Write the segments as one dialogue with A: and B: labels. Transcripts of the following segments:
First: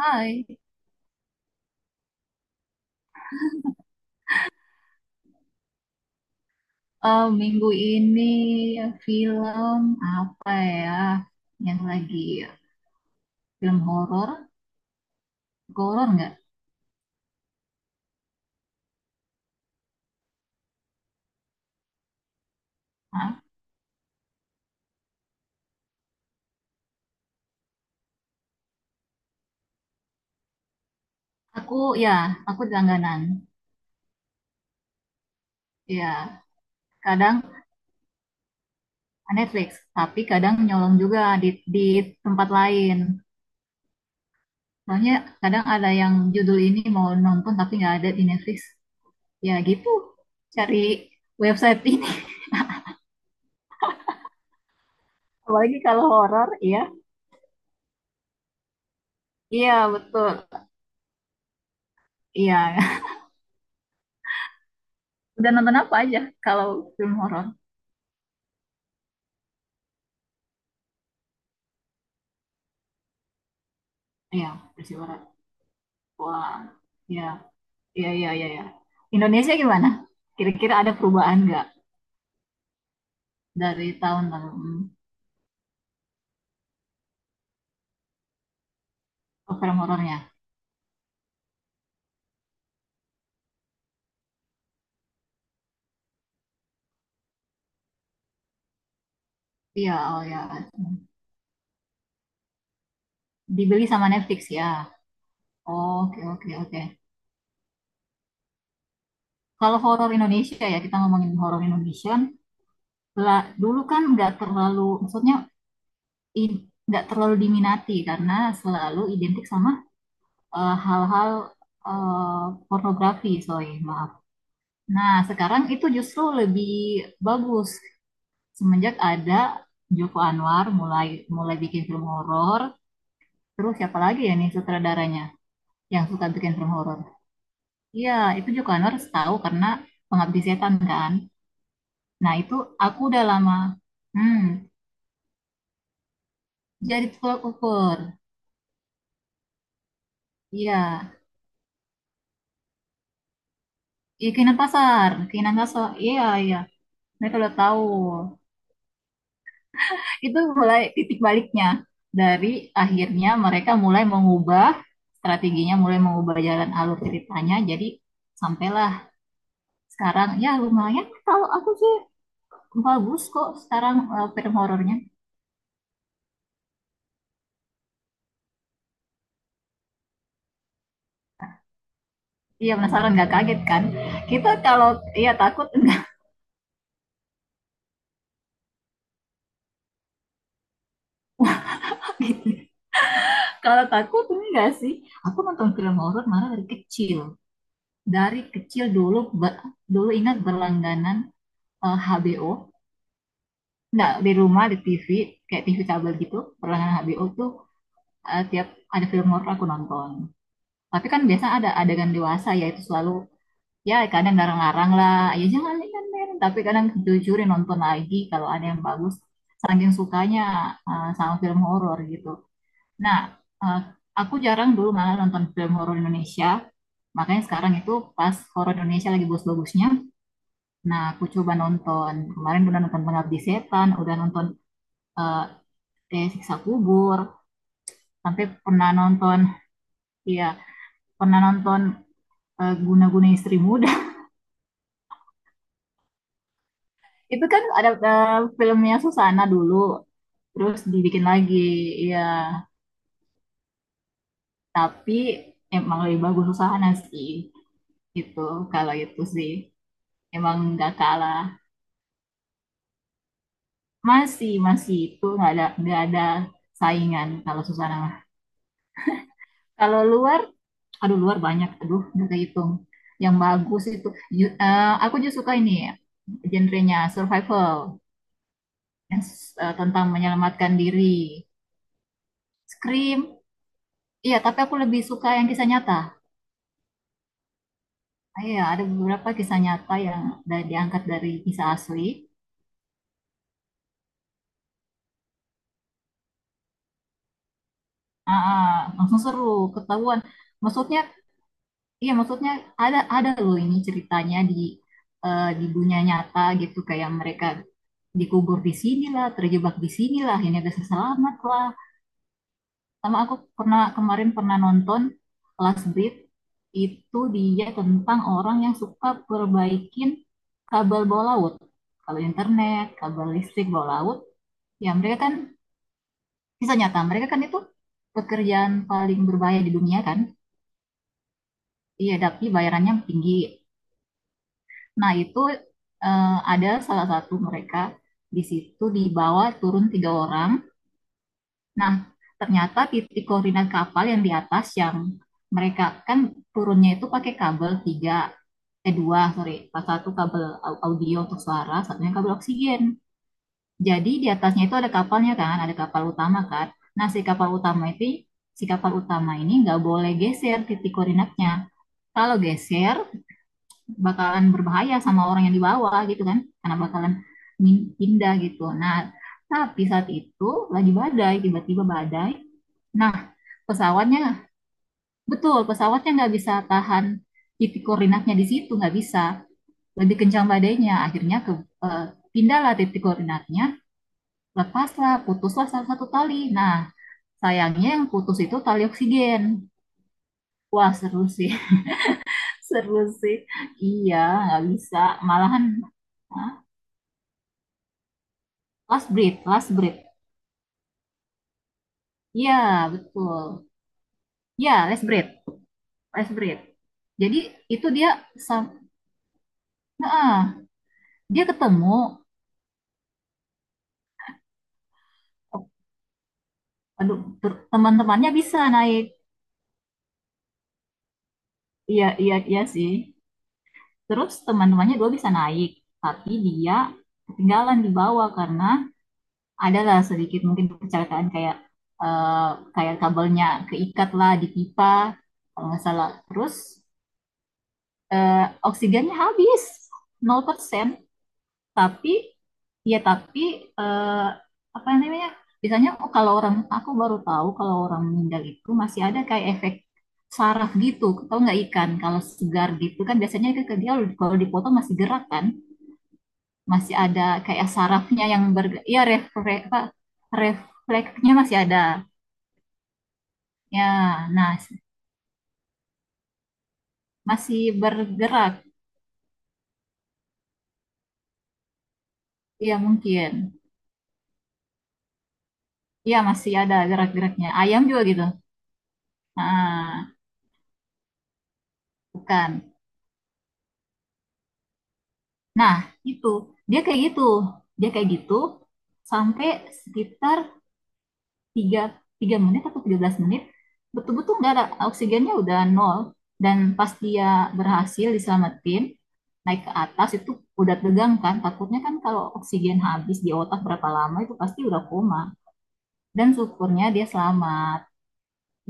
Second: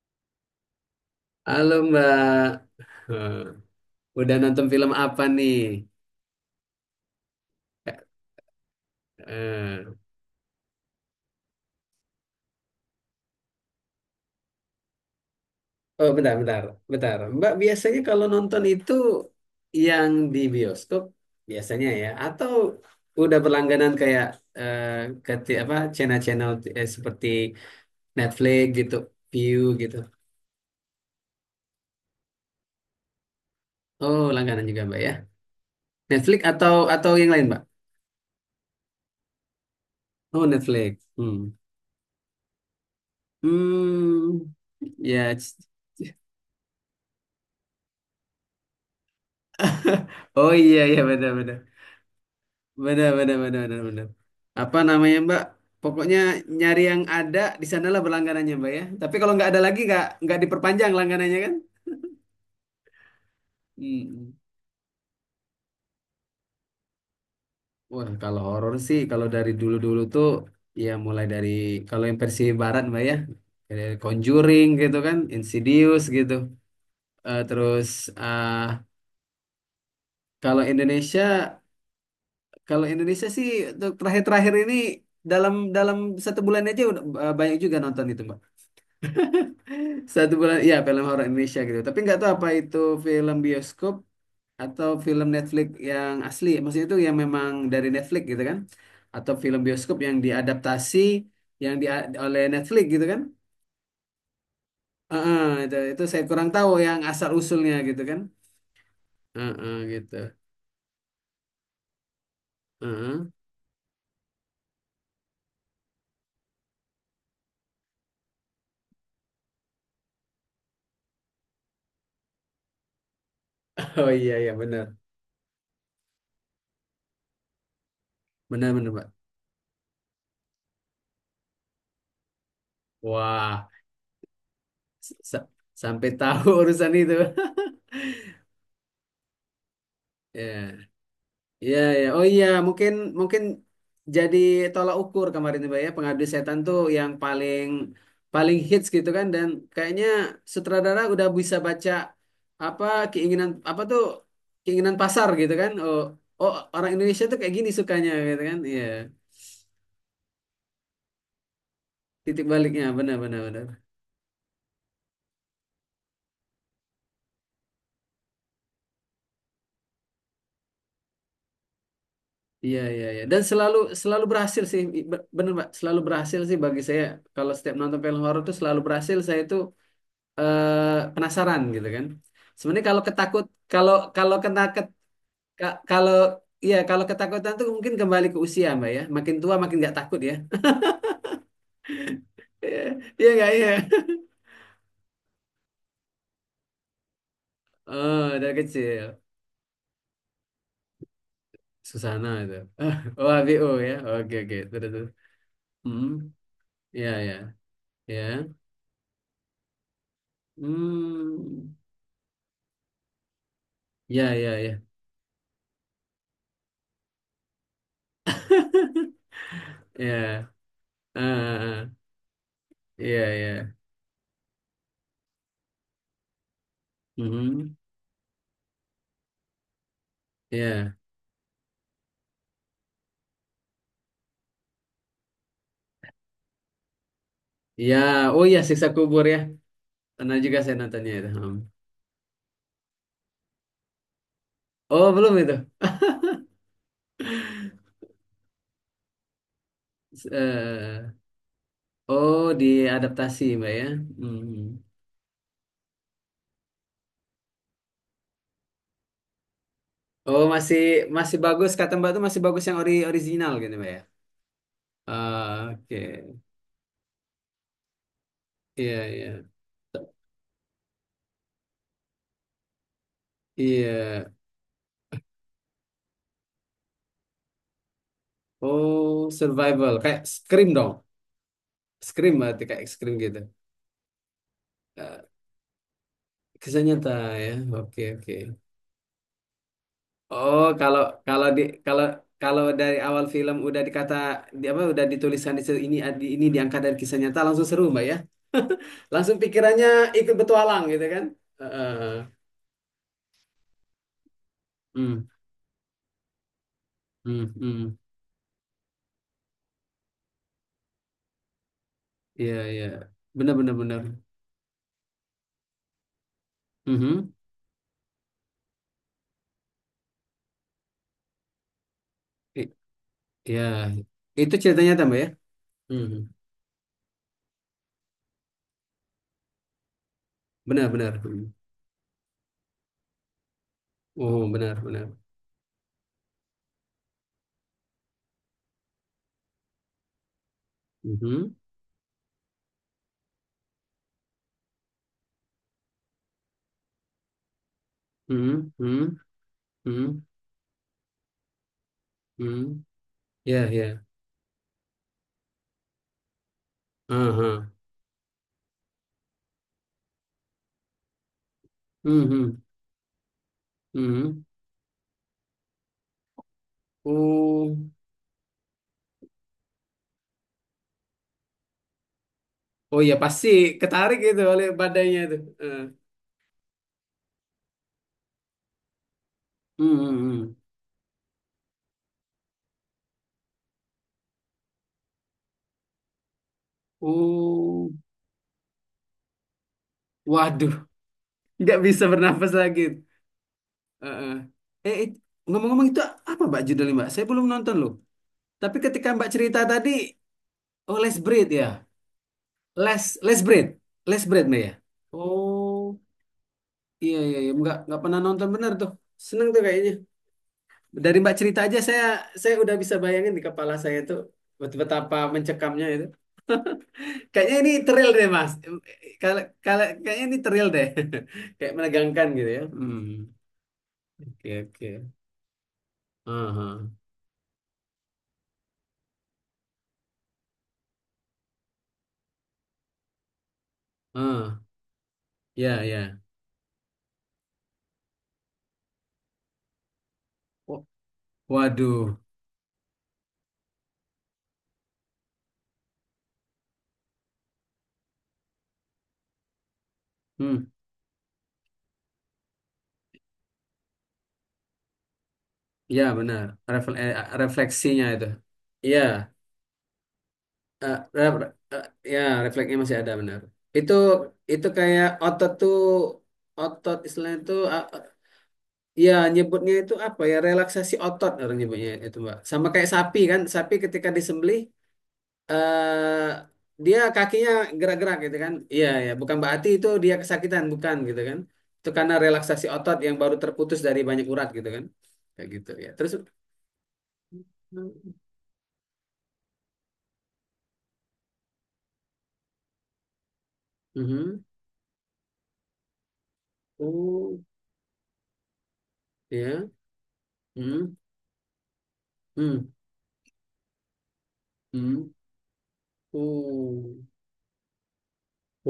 A: Hai.
B: Halo Mbak. Eh, udah nonton film apa nih?
A: Minggu ini film
B: Eh,
A: apa ya yang lagi film horor? Horor
B: oh bentar,
A: nggak?
B: bentar, bentar. Mbak biasanya kalau nonton itu yang di bioskop biasanya ya, atau udah
A: Hah?
B: berlangganan kayak eh, apa channel-channel, seperti Netflix gitu, View gitu.
A: Aku ya, aku langganan.
B: Oh langganan juga Mbak ya. Netflix
A: Ya,
B: atau yang
A: kadang
B: lain Mbak?
A: Netflix, tapi
B: Oh
A: kadang nyolong
B: Netflix.
A: juga
B: Hmm.
A: di tempat lain.
B: Hmm.
A: Soalnya
B: Ya.
A: kadang ada yang judul ini mau nonton tapi nggak ada di Netflix. Ya gitu,
B: Oh
A: cari
B: iya iya benar-benar.
A: website ini.
B: Benar, benar, benar, benar, benar. Apa namanya, Mbak?
A: Apalagi kalau
B: Pokoknya
A: horor,
B: nyari
A: iya.
B: yang ada di sanalah berlangganannya, Mbak ya. Tapi kalau nggak ada
A: Iya
B: lagi,
A: betul.
B: nggak diperpanjang langganannya kan?
A: Iya.
B: Hmm.
A: Udah nonton apa aja kalau film horor?
B: Wah, kalau horor sih, kalau dari dulu-dulu tuh, ya mulai dari kalau yang versi barat, Mbak ya, dari
A: Iya,
B: Conjuring gitu kan,
A: Persiwara.
B: Insidious gitu.
A: Wah, ya,
B: Terus
A: iya, iya, iya,
B: eh
A: iya. Indonesia gimana?
B: kalau
A: Kira-kira ada
B: Indonesia,
A: perubahan nggak
B: sih
A: dari
B: untuk
A: tahun lalu
B: terakhir-terakhir ini
A: hmm,
B: dalam dalam satu bulan aja udah, banyak juga nonton itu, Mbak.
A: ke film horornya?
B: Satu bulan, ya film horor Indonesia gitu. Tapi nggak tahu apa itu film bioskop atau film Netflix yang asli. Maksudnya itu yang memang dari Netflix gitu kan? Atau film
A: Iya,
B: bioskop yang
A: oh ya.
B: diadaptasi yang di oleh Netflix gitu kan?
A: Dibeli sama Netflix ya.
B: Heeh, itu
A: Oh, oke,
B: saya kurang
A: oke,
B: tahu
A: oke.
B: yang asal usulnya gitu kan?
A: Kalau
B: Heeh,
A: horor
B: gitu.
A: Indonesia ya, kita ngomongin horor Indonesia.
B: Heeh.
A: Lah, dulu kan nggak terlalu, maksudnya i- nggak terlalu diminati karena selalu identik sama hal-hal, pornografi, sorry,
B: Oh
A: maaf.
B: iya iya benar,
A: Nah, sekarang itu justru lebih bagus
B: benar
A: semenjak
B: Pak.
A: ada Joko Anwar mulai mulai bikin film horor,
B: Wah,
A: terus siapa lagi ya nih sutradaranya
B: sa-
A: yang
B: sampai
A: suka
B: tahu
A: bikin film
B: urusan
A: horor?
B: itu.
A: Iya, itu Joko Anwar tahu karena Pengabdi
B: Ya.
A: Setan kan.
B: Iya, ya. Oh
A: Nah,
B: iya,
A: itu
B: mungkin
A: aku udah
B: mungkin
A: lama.
B: jadi
A: Hmm,
B: tolak ukur kemarin tuh, Mbak ya, Pengabdi Setan tuh
A: jadi
B: yang
A: tukang
B: paling
A: ukur.
B: paling hits gitu kan, dan kayaknya
A: Iya,
B: sutradara udah bisa baca apa keinginan, apa tuh
A: iya keinginan
B: keinginan
A: pasar,
B: pasar gitu
A: keinginan
B: kan.
A: pasar.
B: Oh,
A: Iya,
B: oh
A: iya.
B: orang Indonesia
A: Mereka
B: tuh
A: udah
B: kayak gini
A: tahu.
B: sukanya gitu kan. Iya.
A: Itu mulai titik baliknya
B: Titik
A: dari
B: baliknya benar
A: akhirnya
B: benar benar.
A: mereka mulai mengubah strateginya, mulai mengubah jalan alur ceritanya. Jadi sampailah. Sekarang ya lumayan kalau aku sih
B: Iya, iya, iya.
A: bagus
B: Dan
A: kok
B: selalu
A: sekarang
B: selalu
A: film
B: berhasil sih.
A: horornya.
B: Bener Mbak, selalu berhasil sih bagi saya, kalau setiap nonton film horor tuh selalu berhasil, saya itu penasaran gitu kan.
A: Iya
B: Sebenarnya kalau
A: penasaran nggak kaget kan?
B: kalau kalau
A: Kita kalau iya takut enggak
B: kalau iya kalau ketakutan tuh mungkin kembali ke usia Mbak ya. Makin tua makin nggak takut ya.
A: gitu.
B: Iya iya nggak iya.
A: Kalau takut enggak sih. Aku nonton film horor malah dari kecil.
B: Oh,
A: Dari
B: dari
A: kecil dulu
B: kecil.
A: dulu ingat berlangganan
B: Susana itu.
A: HBO.
B: Ah, Oh, ABO ya.
A: Enggak, di
B: Oke oke.
A: rumah di
B: Terus terus.
A: TV kayak TV
B: Hmm.
A: kabel gitu. Berlangganan
B: Iya
A: HBO
B: iya
A: tuh
B: iya.
A: tiap ada film horor aku nonton. Tapi kan biasa ada
B: Hmm.
A: adegan dewasa, ya itu selalu ya
B: Iya
A: kadang
B: iya iya.
A: larang-larang lah ya jangan lihat men, tapi kadang ditujurin nonton lagi kalau ada yang bagus saking
B: Iya.
A: sukanya
B: Ah,
A: sama film
B: ah,
A: horor
B: ah.
A: gitu. Nah,
B: Iya iya.
A: eh, aku jarang dulu malah nonton film horor Indonesia makanya sekarang
B: Hmm.
A: itu pas horor Indonesia lagi bagus-bagusnya.
B: Iya.
A: Nah, aku coba nonton kemarin, udah nonton Pengabdi Setan, udah nonton eh, Siksa Kubur,
B: Iya. Oh
A: sampai
B: iya siksa
A: pernah
B: kubur ya.
A: nonton
B: Pernah
A: ya
B: juga saya nontonnya itu.
A: pernah
B: Hmm.
A: nonton Guna-Guna Istri Muda.
B: Oh, belum itu.
A: Itu kan ada filmnya Susana dulu. Terus
B: eh
A: dibikin lagi, ya.
B: oh, diadaptasi Mbak ya. Hmm.
A: Tapi emang lebih bagus usaha sih, gitu. Kalau itu sih
B: Oh,
A: emang
B: masih
A: nggak
B: masih
A: kalah.
B: bagus kata Mbak tuh masih bagus yang ori original gitu Mbak ya.
A: Masih, masih itu
B: Ah,
A: nggak ada
B: Oke.
A: saingan kalau Susana mah.
B: Iya, iya.
A: Kalau luar, aduh luar banyak, aduh nggak kehitung. Yang bagus
B: Iya.
A: itu, aku juga suka ini ya, genrenya survival, yang
B: Oh, survival
A: tentang
B: kayak Scream
A: menyelamatkan
B: dong.
A: diri.
B: Scream, berarti kayak Scream
A: Scream,
B: gitu.
A: iya tapi aku lebih suka
B: Eh,
A: yang kisah nyata.
B: Kisah nyata ya. Oke, oke.
A: Ah, iya, ada beberapa kisah nyata yang
B: Oh, kalau
A: diangkat dari
B: kalau di
A: kisah
B: kalau
A: asli.
B: kalau dari awal film udah di apa udah ditulisan di situ, ini ini diangkat dari kisah nyata, langsung seru Mbak ya.
A: Ah, ah, langsung
B: Langsung
A: seru,
B: pikirannya
A: ketahuan.
B: ikut petualang
A: Maksudnya,
B: gitu kan.
A: iya
B: Heeh.
A: maksudnya ada loh ini ceritanya di
B: Hmm,
A: di dunia nyata gitu kayak
B: hmm,
A: mereka
B: hmm.
A: dikubur di sini lah, terjebak di sini lah, ini ada selamat lah.
B: Iya, iya.
A: Sama aku
B: Benar benar
A: pernah
B: benar.
A: kemarin pernah nonton Last Breath. Itu
B: Mhm.
A: dia tentang orang yang suka perbaikin kabel bawah laut, kabel
B: I-
A: internet, kabel
B: Iya.
A: listrik bawah laut.
B: Itu
A: Ya
B: ceritanya
A: mereka
B: tambah ya.
A: kan
B: Mhm.
A: bisa nyata, mereka kan itu pekerjaan paling berbahaya di dunia kan?
B: Benar benar. Mhm.
A: Iya, tapi bayarannya tinggi.
B: Oh, benar benar.
A: Nah, itu ada salah satu mereka di situ dibawa turun tiga orang.
B: Mhm.
A: Nah, ternyata titik koordinat kapal yang di atas yang mereka kan turunnya itu pakai kabel tiga,
B: Mhm.
A: eh
B: Mhm.
A: dua, sorry, pas satu
B: Mhm.
A: kabel audio untuk suara, satunya kabel
B: Mhm.
A: oksigen.
B: Iya, iya.
A: Jadi di atasnya itu ada kapalnya kan, ada kapal utama kan. Nah, si kapal
B: Aha.
A: utama itu, si kapal utama ini nggak boleh geser titik koordinatnya. Kalau
B: Mhm.
A: geser
B: Mhm.
A: bakalan berbahaya sama orang yang di bawah gitu kan, karena bakalan
B: Oh.
A: pindah gitu. Nah, tapi saat itu lagi badai, tiba-tiba badai.
B: Oh iya
A: Nah,
B: pasti ketarik itu
A: pesawatnya,
B: oleh badainya itu.
A: betul
B: Heeh.
A: pesawatnya nggak bisa tahan titik koordinatnya di situ, nggak bisa.
B: Hmm,
A: Lebih
B: hmm,
A: kencang
B: hmm.
A: badainya akhirnya ke eh, pindahlah titik koordinatnya, lepaslah, putuslah salah satu tali. Nah, sayangnya
B: Oh,
A: yang putus itu tali oksigen.
B: waduh,
A: Wah, seru sih.
B: nggak bisa bernafas lagi.
A: Seru sih. Iya,
B: Heeh.
A: nggak
B: Eh, Eh,
A: bisa.
B: it-
A: Malahan,
B: Ngomong-ngomong itu apa
A: ah,
B: Mbak judulnya Mbak? Saya belum nonton loh. Tapi ketika
A: last
B: Mbak
A: breath,
B: cerita
A: last
B: tadi,
A: breath.
B: oh Les Breed ya,
A: Iya,
B: Les Les Breed,
A: betul.
B: Les Breed Mbak
A: Iya
B: ya.
A: last breath,
B: Oh,
A: last breath.
B: iya iya
A: Jadi
B: iya,
A: itu
B: nggak
A: dia
B: pernah nonton bener
A: sam-
B: tuh. Seneng tuh kayaknya.
A: nah,
B: Dari Mbak
A: dia
B: cerita aja
A: ketemu.
B: saya udah bisa bayangin di kepala saya tuh betapa
A: Oh,
B: mencekamnya.
A: aduh,
B: Kayaknya ini thrill deh,
A: teman-temannya
B: Mas.
A: bisa naik.
B: Kalau kalau Kayaknya ini thrill deh. Kayak
A: Iya,
B: menegangkan
A: iya,
B: gitu
A: iya
B: ya.
A: sih.
B: Hmm.
A: Terus
B: Oke, oke.
A: teman-temannya dua bisa naik, tapi
B: Aha.
A: dia ketinggalan di bawah karena adalah sedikit mungkin kecelakaan kayak eh, kayak kabelnya keikat lah di
B: Ah,
A: pipa kalau
B: ya,
A: nggak salah.
B: ya.
A: Terus eh, oksigennya habis
B: Wa-
A: 0%.
B: Waduh.
A: Tapi ya tapi eh, apa namanya, biasanya kalau orang aku baru tahu kalau orang meninggal itu masih ada kayak efek
B: Hmm.
A: saraf gitu tau nggak, ikan kalau segar gitu kan biasanya ikan ke dia kalau dipotong masih gerak kan,
B: Ya, benar.
A: masih
B: Refle-
A: ada
B: eh,
A: kayak
B: Refleksinya
A: sarafnya
B: itu.
A: yang ber,
B: Iya.
A: ya refleks apa
B: Eh, re-
A: refleksnya
B: re-
A: masih ada
B: eh, Ya, refleksnya masih ada, benar.
A: ya.
B: Itu
A: Nah,
B: itu kayak otot tuh, otot istilahnya itu,
A: masih bergerak
B: ya nyebutnya itu apa, ya relaksasi otot orang nyebutnya itu Mbak. Sama
A: ya
B: kayak sapi kan,
A: mungkin
B: sapi ketika disembelih,
A: ya
B: eh
A: masih ada
B: dia
A: gerak-geraknya
B: kakinya
A: ayam juga
B: gerak-gerak
A: gitu.
B: gitu kan. Iya, ya, bukan berarti itu
A: Nah,
B: dia kesakitan, bukan gitu kan. Itu karena relaksasi
A: bukan,
B: otot yang baru terputus dari banyak urat gitu kan. Kayak gitu
A: nah
B: ya. Terus
A: itu dia kayak gitu, dia kayak gitu sampai sekitar tiga, 3 menit atau 13 menit betul-betul
B: Mhm.
A: nggak ada oksigennya, udah nol. Dan pas
B: Oh,
A: dia berhasil diselamatin naik
B: ya.
A: ke atas itu udah
B: Hmm.
A: tegang kan, takutnya kan kalau
B: Hmm.
A: oksigen habis di otak berapa lama itu pasti udah
B: Hmm.
A: koma. Dan syukurnya
B: Oh.
A: dia selamat.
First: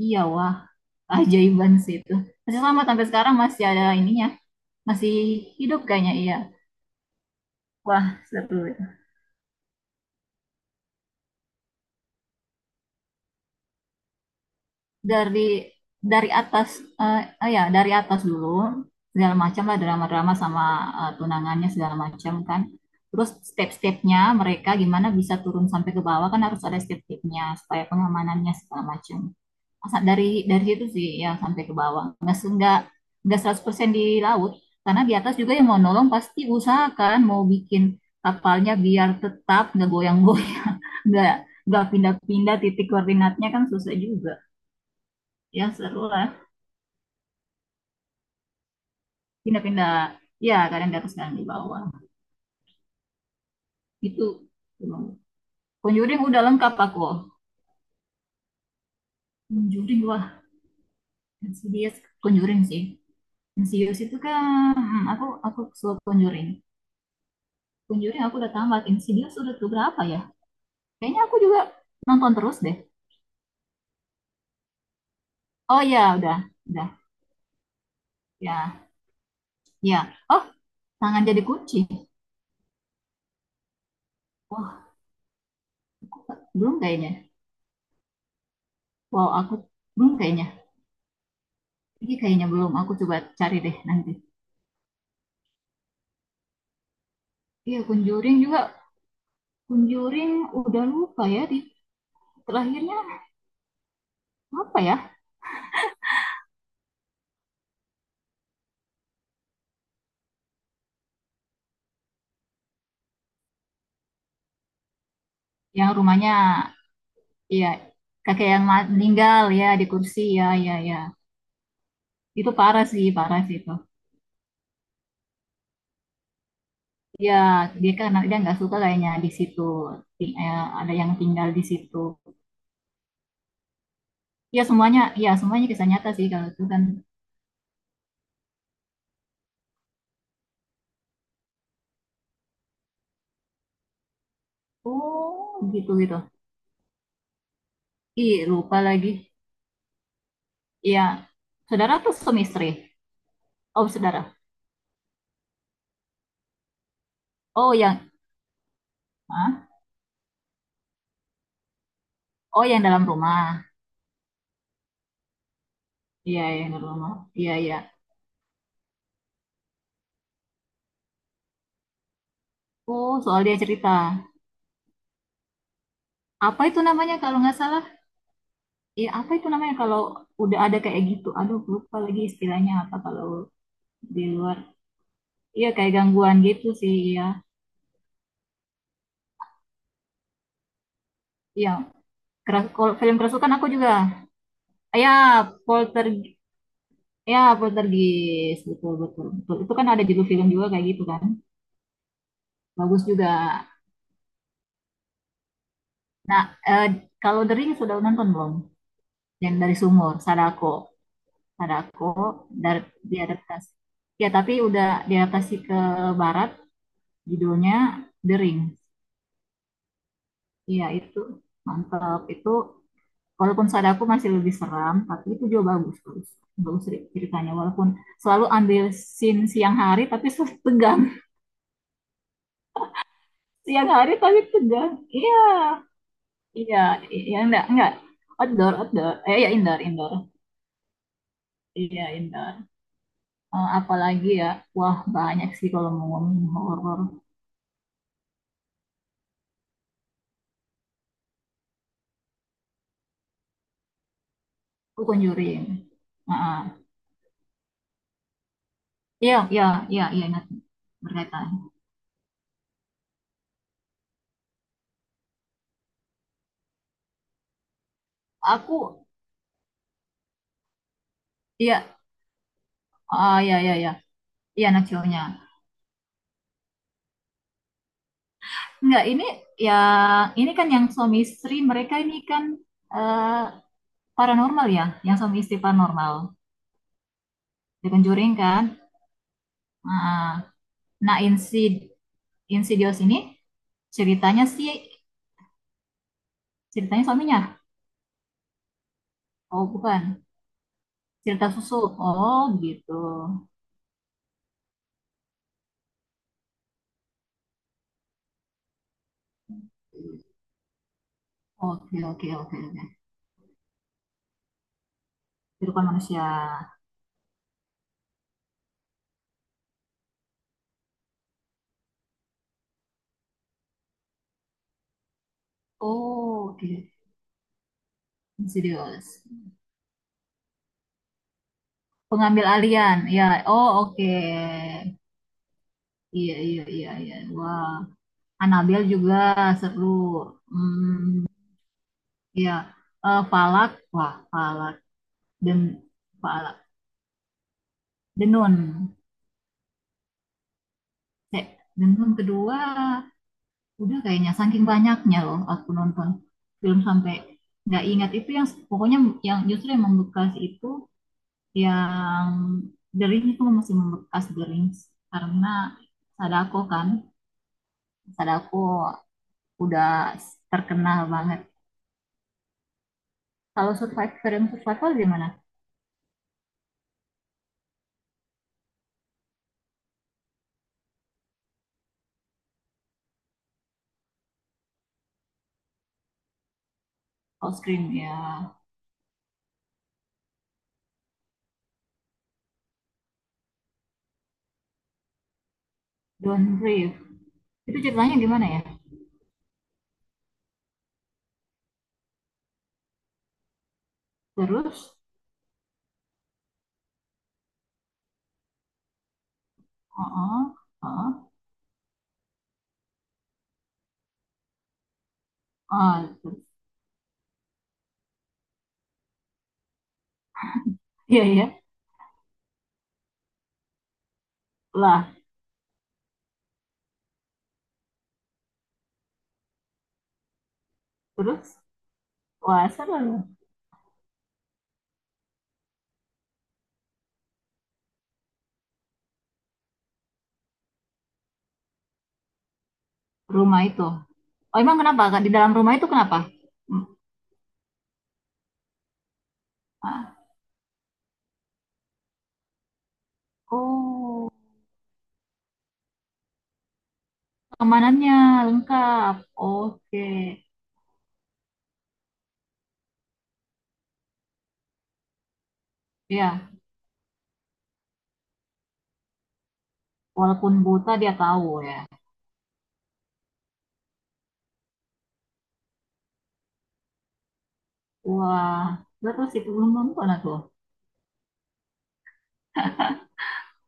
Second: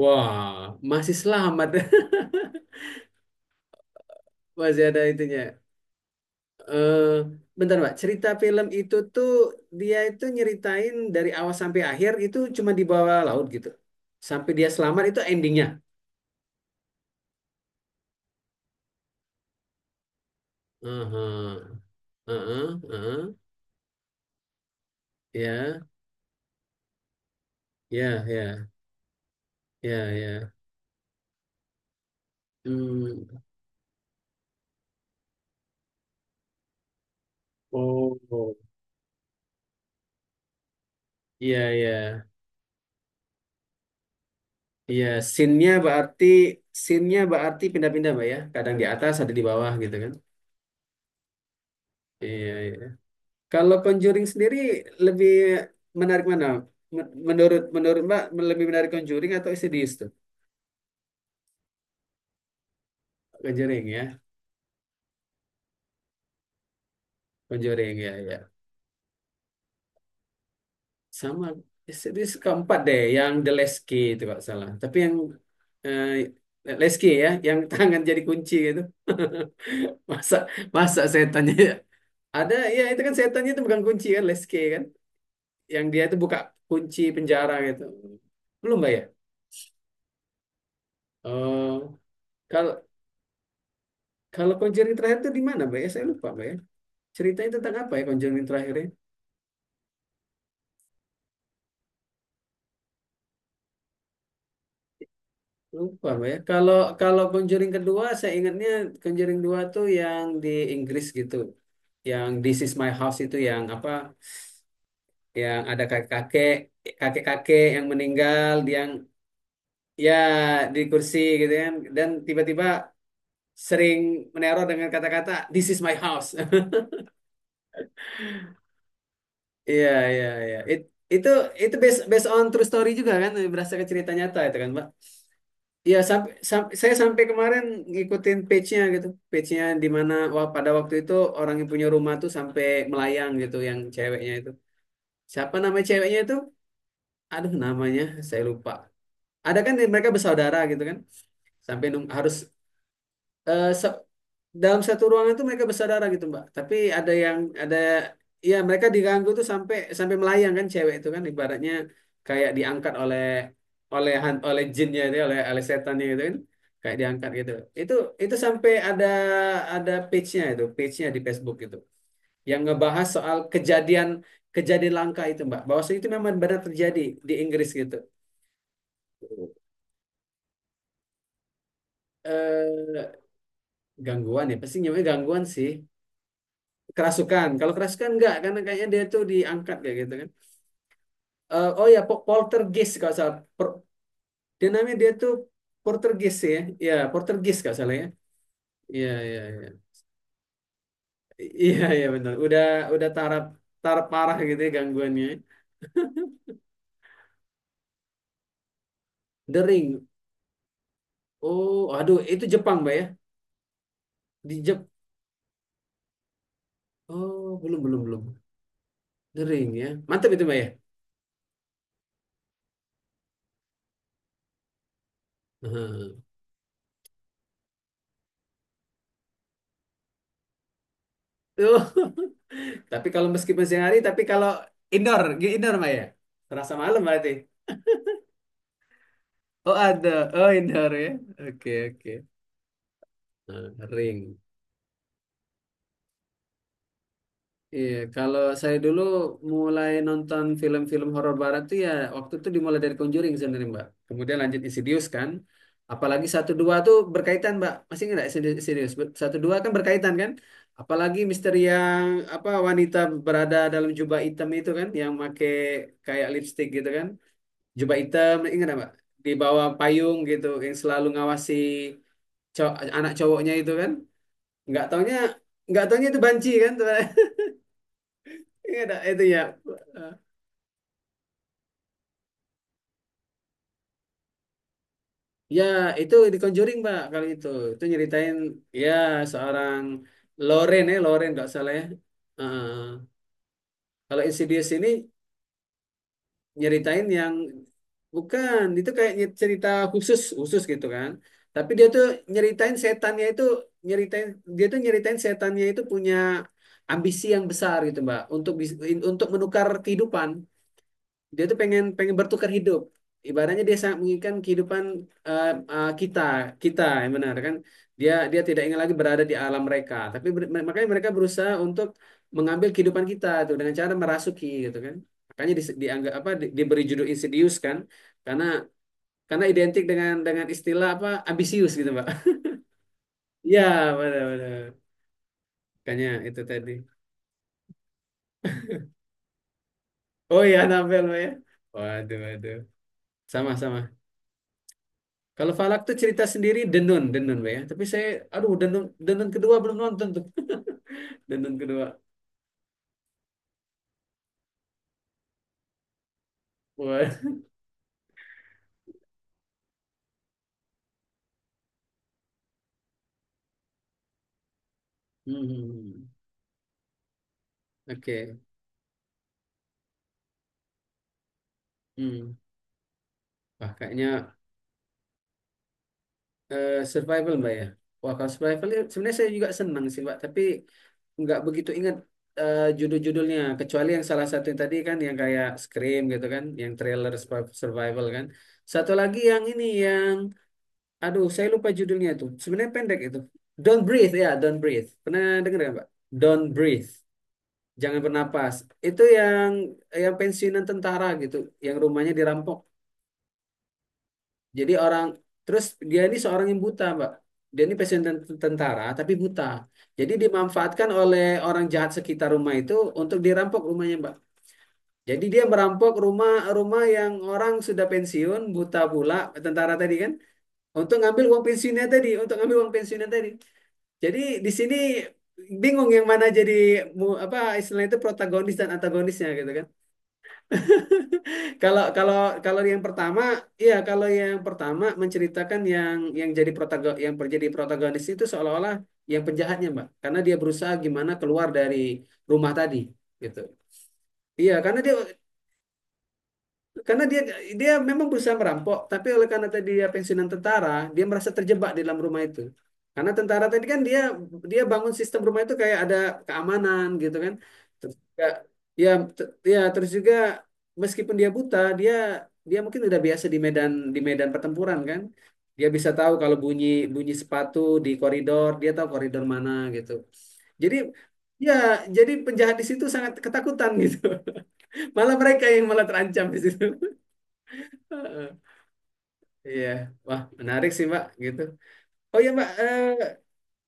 A: Iya wah,
B: masih selamat.
A: ajaiban sih itu masih selamat sampai sekarang, masih ada ininya,
B: Masih ada
A: masih
B: itunya.
A: hidup kayaknya iya.
B: eh Bentar Mbak,
A: Wah
B: cerita
A: seru
B: film
A: ya.
B: itu tuh, dia itu nyeritain dari awal sampai akhir itu cuma di bawah laut gitu. Sampai dia selamat itu endingnya.
A: dari dari atas ya dari atas dulu segala macam lah drama-drama, sama
B: Heeh.
A: tunangannya segala macam kan.
B: Heeh,
A: Terus
B: heeh.
A: step-stepnya mereka gimana bisa turun
B: Ya,
A: sampai ke bawah kan harus ada step-stepnya supaya
B: ya,
A: pengamanannya
B: ya,
A: segala macam. Masa
B: ya,
A: dari
B: ya.
A: dari situ sih ya sampai ke bawah nggak
B: Hmm.
A: 100% di laut, karena di atas juga yang mau nolong pasti usahakan mau bikin
B: Oh,
A: kapalnya biar tetap nggak goyang-goyang, nggak
B: iya,
A: nggak
B: iya.
A: pindah-pindah titik koordinatnya kan susah juga.
B: Iya,
A: Ya
B: scene-nya
A: seru
B: berarti
A: lah.
B: scene-nya berarti pindah-pindah Mbak ya. Kadang di atas, ada di bawah
A: Pindah-pindah,
B: gitu kan.
A: ya kadang di atas kadang di bawah.
B: Iya, iya. Kalau
A: Itu
B: Conjuring sendiri
A: emang
B: lebih
A: Conjuring
B: menarik
A: udah
B: mana?
A: lengkap aku.
B: Menurut menurut Mbak, lebih menarik Conjuring atau Insidious
A: Conjuring,
B: tuh?
A: wah Insidious. Conjuring sih.
B: Conjuring
A: Insidious itu
B: ya,
A: kan, aku suka Conjuring.
B: Conjuring ya
A: Conjuring aku
B: ya.
A: udah tamat. Insidious udah tuh berapa ya, kayaknya aku
B: Sama
A: juga
B: Insidious
A: nonton terus deh.
B: keempat deh, yang The Lesky itu kalau salah. Tapi yang
A: Oh ya udah,
B: eh,
A: udah.
B: Lesky ya, yang tangan jadi kunci gitu.
A: Ya ya
B: Masa
A: oh
B: Masa
A: tangan jadi
B: setannya
A: kunci.
B: ada ya, itu kan setannya itu bukan kunci kan Lesky kan,
A: Wah
B: yang dia itu buka
A: belum
B: kunci
A: kayaknya.
B: penjara gitu. Belum Mbak ya?
A: Wow, aku belum kayaknya,
B: Oh,
A: ini kayaknya belum,
B: kalau
A: aku coba cari deh nanti.
B: kalau Conjuring terakhir itu di mana, Mbak ya? Saya lupa, Mbak ya. Ceritanya tentang
A: Iya
B: apa ya
A: Conjuring
B: Conjuring
A: juga.
B: terakhirnya?
A: Conjuring udah lupa ya di terakhirnya apa ya?
B: Lupa, Mbak ya. Kalau Kalau Conjuring kedua, saya ingatnya Conjuring dua tuh yang di Inggris gitu. Yang This Is My House itu yang apa? Yang ada
A: Yang rumahnya,
B: kakek-kakek, kakek-kakek
A: ya
B: yang
A: kakek
B: meninggal,
A: yang
B: yang
A: meninggal ya di
B: ya
A: kursi, ya ya
B: di
A: ya.
B: kursi gitu kan. Dan
A: Itu
B: tiba-tiba
A: parah sih itu.
B: sering meneror dengan kata-kata This is my house.
A: Ya, dia kan dia nggak suka kayaknya di situ.
B: Iya, iya, iya.
A: Ada yang
B: Itu
A: tinggal di situ.
B: based based on true story juga kan? Berdasarkan cerita nyata itu kan, Mbak?
A: Ya semuanya kisah
B: Iya,
A: nyata sih kalau itu kan.
B: saya sampai kemarin ngikutin page-nya gitu. Page-nya di mana wah, pada waktu itu orang yang punya rumah tuh sampai melayang gitu yang ceweknya itu. Siapa
A: Oh,
B: nama
A: gitu gitu.
B: ceweknya itu? Aduh, namanya saya
A: Ih,
B: lupa.
A: lupa lagi.
B: Ada kan mereka bersaudara gitu kan.
A: Ya,
B: Sampai
A: saudara
B: nung-
A: tuh suami istri.
B: Harus
A: Oh, saudara.
B: dalam satu ruangan itu mereka bersaudara gitu Mbak. Tapi ada yang
A: Oh,
B: ada
A: yang
B: ya mereka diganggu tuh
A: Hah?
B: sampai sampai melayang kan cewek itu kan, ibaratnya kayak
A: Oh, yang
B: diangkat
A: dalam
B: oleh
A: rumah.
B: oleh han- oleh jinnya itu, oleh oleh setannya gitu kan,
A: Iya, yang dalam
B: kayak
A: rumah.
B: diangkat gitu.
A: Iya, iya.
B: Itu itu sampai ada page-nya itu, page-nya di Facebook gitu. Yang ngebahas
A: Oh,
B: soal
A: soal dia cerita.
B: kejadian kejadian langka itu Mbak. Bahwasanya itu memang benar
A: Apa itu
B: terjadi
A: namanya
B: di
A: kalau nggak
B: Inggris
A: salah?
B: gitu.
A: Ya, apa itu namanya kalau udah ada kayak gitu? Aduh, lupa lagi istilahnya apa
B: Eh,
A: kalau di
B: Gangguan ya,
A: luar.
B: pasti nyamanya gangguan sih.
A: Iya, kayak gangguan gitu sih, ya.
B: Kerasukan. Kalau kerasukan enggak, karena kayaknya dia tuh diangkat kayak gitu kan.
A: Iya
B: Oh ya,
A: keras,
B: poltergeist
A: kalau
B: kalau
A: film
B: salah.
A: kerasukan aku
B: Per-
A: juga.
B: dia namanya
A: Ah,
B: dia tuh
A: ya, polter,
B: Poltergeist ya. Ya,
A: ya,
B: poltergeist kalau salah ya.
A: poltergeist, betul,
B: Iya,
A: betul,
B: iya,
A: betul.
B: iya.
A: Itu kan ada judul film juga kayak gitu kan.
B: Iya, iya benar. Udah
A: Bagus juga.
B: taraf taraf parah gitu ya gangguannya.
A: Nah, eh, kalau The Ring sudah nonton belum? Yang
B: The
A: dari
B: Ring.
A: sumur, Sadako.
B: Oh,
A: Sadako,
B: aduh, itu Jepang,
A: dari
B: Mbak ya?
A: diadaptasi. Ya, tapi
B: Di
A: udah
B: Jep.
A: diadaptasi ke barat
B: Oh,
A: judulnya
B: belum, belum,
A: The
B: belum.
A: Ring.
B: The Ring ya. Mantap itu, Mbak ya.
A: Iya itu mantap. Itu walaupun Sadako masih lebih seram, tapi itu juga bagus,
B: Hmm.
A: bagus bagus ceritanya. Walaupun selalu ambil scene siang hari, tapi selalu tegang.
B: Oh, tapi kalau meskipun siang
A: Siang
B: hari,
A: hari
B: tapi
A: tapi
B: kalau
A: tegang.
B: indoor,
A: Iya,
B: indoor, Mbak ya. Terasa
A: iya,
B: malam berarti.
A: iya enggak enggak. Outdoor, outdoor. Eh ya
B: Oh
A: indoor,
B: ada,
A: indoor.
B: oh indoor ya. Oke
A: Iya
B: oke.
A: indoor.
B: Nah,
A: Apalagi
B: Ring.
A: ya, wah banyak sih kalau mau ngomongin horor.
B: Iya, kalau saya dulu mulai nonton film-film horor barat tuh ya, waktu itu dimulai dari Conjuring sebenarnya Mbak. Kemudian lanjut
A: Aku
B: Insidious kan.
A: Conjuring.
B: Apalagi
A: Ah,
B: satu dua
A: ah.
B: tuh berkaitan Mbak. Masih nggak Insidious?
A: Iya,
B: Satu dua
A: iya,
B: kan
A: iya,
B: berkaitan
A: iya
B: kan.
A: ingat
B: Apalagi
A: berkaitan.
B: misteri yang apa, wanita berada dalam jubah hitam itu kan, yang make kayak lipstick gitu kan. Jubah hitam, ingat nggak Mbak?
A: Aku.
B: Di bawah payung gitu, yang selalu ngawasi
A: Iya.
B: anak
A: Ah
B: cowoknya
A: ya
B: itu
A: ya
B: kan.
A: ya, iya
B: nggak taunya
A: Nachonya.
B: nggak taunya itu banci kan teman. Iya, ada
A: Enggak
B: itu
A: ini,
B: ya,
A: yang ini kan yang suami istri mereka ini kan eh, paranormal ya, yang suami istri
B: ya itu
A: paranormal,
B: di Conjuring mbak, kalau itu
A: The Conjuring
B: nyeritain
A: kan.
B: ya seorang
A: Ah,
B: Loren ya,
A: nah
B: Loren nggak salah
A: Insid.
B: ya. Heeh.
A: Insidious ini
B: Kalau
A: ceritanya sih,
B: Insidious ini
A: ceritanya
B: nyeritain yang
A: suaminya.
B: bukan itu kayak cerita
A: Oh
B: khusus
A: bukan,
B: khusus gitu kan,
A: cerita
B: tapi
A: susu.
B: dia tuh
A: Oh
B: nyeritain
A: begitu.
B: setannya itu, nyeritain dia tuh nyeritain setannya itu punya ambisi yang besar gitu mbak, untuk untuk menukar kehidupan, dia tuh pengen
A: Oke
B: pengen
A: oke
B: bertukar
A: oke
B: hidup,
A: oke.
B: ibaratnya dia sangat menginginkan kehidupan
A: Kehidupan
B: kita,
A: manusia.
B: yang benar kan. Dia Dia tidak ingin lagi berada di alam mereka, tapi makanya mereka berusaha untuk mengambil kehidupan kita tuh dengan cara merasuki gitu kan. Makanya dianggap apa
A: Oh oke.
B: diberi judul Insidious kan, karena
A: Insidious.
B: identik dengan istilah apa, ambisius gitu Pak.
A: Pengambil alian. Ya.
B: Ya,
A: Oh oke.
B: benar-benar, makanya
A: Iya,
B: itu
A: iya,
B: tadi.
A: iya, iya. Wah, Anabel juga seru.
B: Oh ya Nabel Pak,
A: Hmm,
B: ya, waduh
A: iya.
B: waduh.
A: Eh,
B: Sama
A: Falak,
B: sama.
A: wah, Falak
B: Kalau
A: dan
B: Falak tuh cerita
A: Falak.
B: sendiri, Denun, Denun Be, ya. Tapi saya, aduh
A: Denun.
B: Denun, Denun kedua belum nonton tuh.
A: Cek,
B: Denun kedua.
A: Denun kedua udah kayaknya, saking banyaknya loh aku nonton film
B: Wah.
A: sampai nggak ingat itu, yang pokoknya yang justru yang membekas itu yang Dering, itu masih membekas Dering karena
B: Hmm.
A: Sadako kan,
B: Oke.
A: Sadako udah terkenal banget.
B: Hmm. Wah,
A: Kalau
B: kayaknya
A: survive, film survival gimana?
B: survival Mbak ya. Wah, kalau survival ya, sebenarnya saya juga senang sih Mbak. Tapi nggak begitu ingat judul-judulnya. Kecuali yang salah satu yang tadi kan yang kayak Scream gitu kan. Yang trailer
A: Kalau Scream
B: survival
A: ya
B: kan. Satu lagi yang ini yang, aduh, saya lupa judulnya itu. Sebenarnya pendek itu. Don't Breathe ya, Don't Breathe. Pernah dengar nggak, Pak? Don't
A: Don't
B: Breathe.
A: Breathe. Itu
B: Jangan
A: ceritanya gimana
B: bernapas.
A: ya?
B: Itu yang pensiunan tentara gitu, yang rumahnya dirampok. Jadi
A: Terus,
B: orang, terus dia ini seorang yang buta, Pak. Dia ini pensiunan tentara tapi buta. Jadi
A: oh,
B: dimanfaatkan oleh
A: oh,
B: orang jahat sekitar rumah itu untuk dirampok rumahnya, Pak. Jadi dia merampok
A: oh, terus,
B: rumah-rumah yang orang sudah pensiun, buta pula, tentara tadi kan, untuk
A: iya
B: ngambil uang
A: iya
B: pensiunnya tadi, untuk ngambil uang pensiunnya tadi. Jadi di sini
A: lah.
B: bingung yang mana jadi apa istilahnya itu, protagonis dan antagonisnya gitu kan.
A: Terus,
B: Kalau kalau Kalau
A: wah
B: yang
A: seru.
B: pertama, iya kalau yang pertama menceritakan yang jadi protagon yang menjadi protagonis itu seolah-olah yang penjahatnya, Mbak. Karena dia berusaha gimana keluar dari rumah tadi gitu.
A: Rumah itu.
B: Iya,
A: Oh emang
B: karena dia
A: kenapa? Kak? Di dalam rumah itu kenapa? Hmm,
B: karena dia dia memang berusaha merampok, tapi oleh karena tadi dia
A: ah,
B: pensiunan tentara, dia merasa terjebak di dalam rumah itu. Karena tentara tadi kan dia
A: oh,
B: dia bangun sistem rumah itu kayak ada keamanan gitu kan. Terus
A: keamanannya
B: juga, ya
A: lengkap.
B: te- ya terus
A: Oke,
B: juga meskipun dia buta, dia dia mungkin udah biasa di medan pertempuran kan. Dia bisa tahu kalau
A: ya.
B: bunyi bunyi sepatu di koridor, dia tahu koridor mana gitu.
A: Walaupun
B: Jadi
A: buta dia
B: ya
A: tahu ya.
B: jadi penjahat di situ sangat ketakutan gitu. Malah mereka yang malah terancam di situ. Heeh.
A: Wah, terus itu
B: Iya,
A: belum nonton
B: wah
A: aku.
B: menarik sih Mbak gitu. Oh ya Mbak,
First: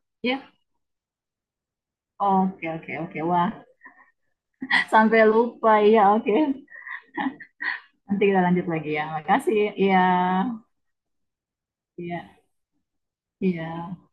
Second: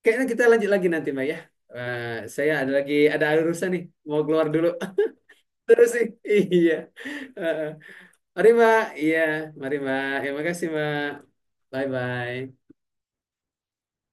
B: kayaknya kita
A: Ya,
B: lanjut lagi nanti Mbak ya. Eh, saya
A: oke
B: ada
A: oke oke.
B: ada
A: Wah,
B: urusan nih, mau keluar dulu.
A: sampai lupa
B: Terus
A: ya.
B: sih,
A: Oke.
B: iya. Heeh.
A: Nanti kita
B: Mari
A: lanjut
B: Mbak,
A: lagi ya.
B: iya,
A: Makasih.
B: mari
A: Iya.
B: Mbak. Ya, makasih Mbak. Bye
A: Iya.
B: bye.
A: Iya.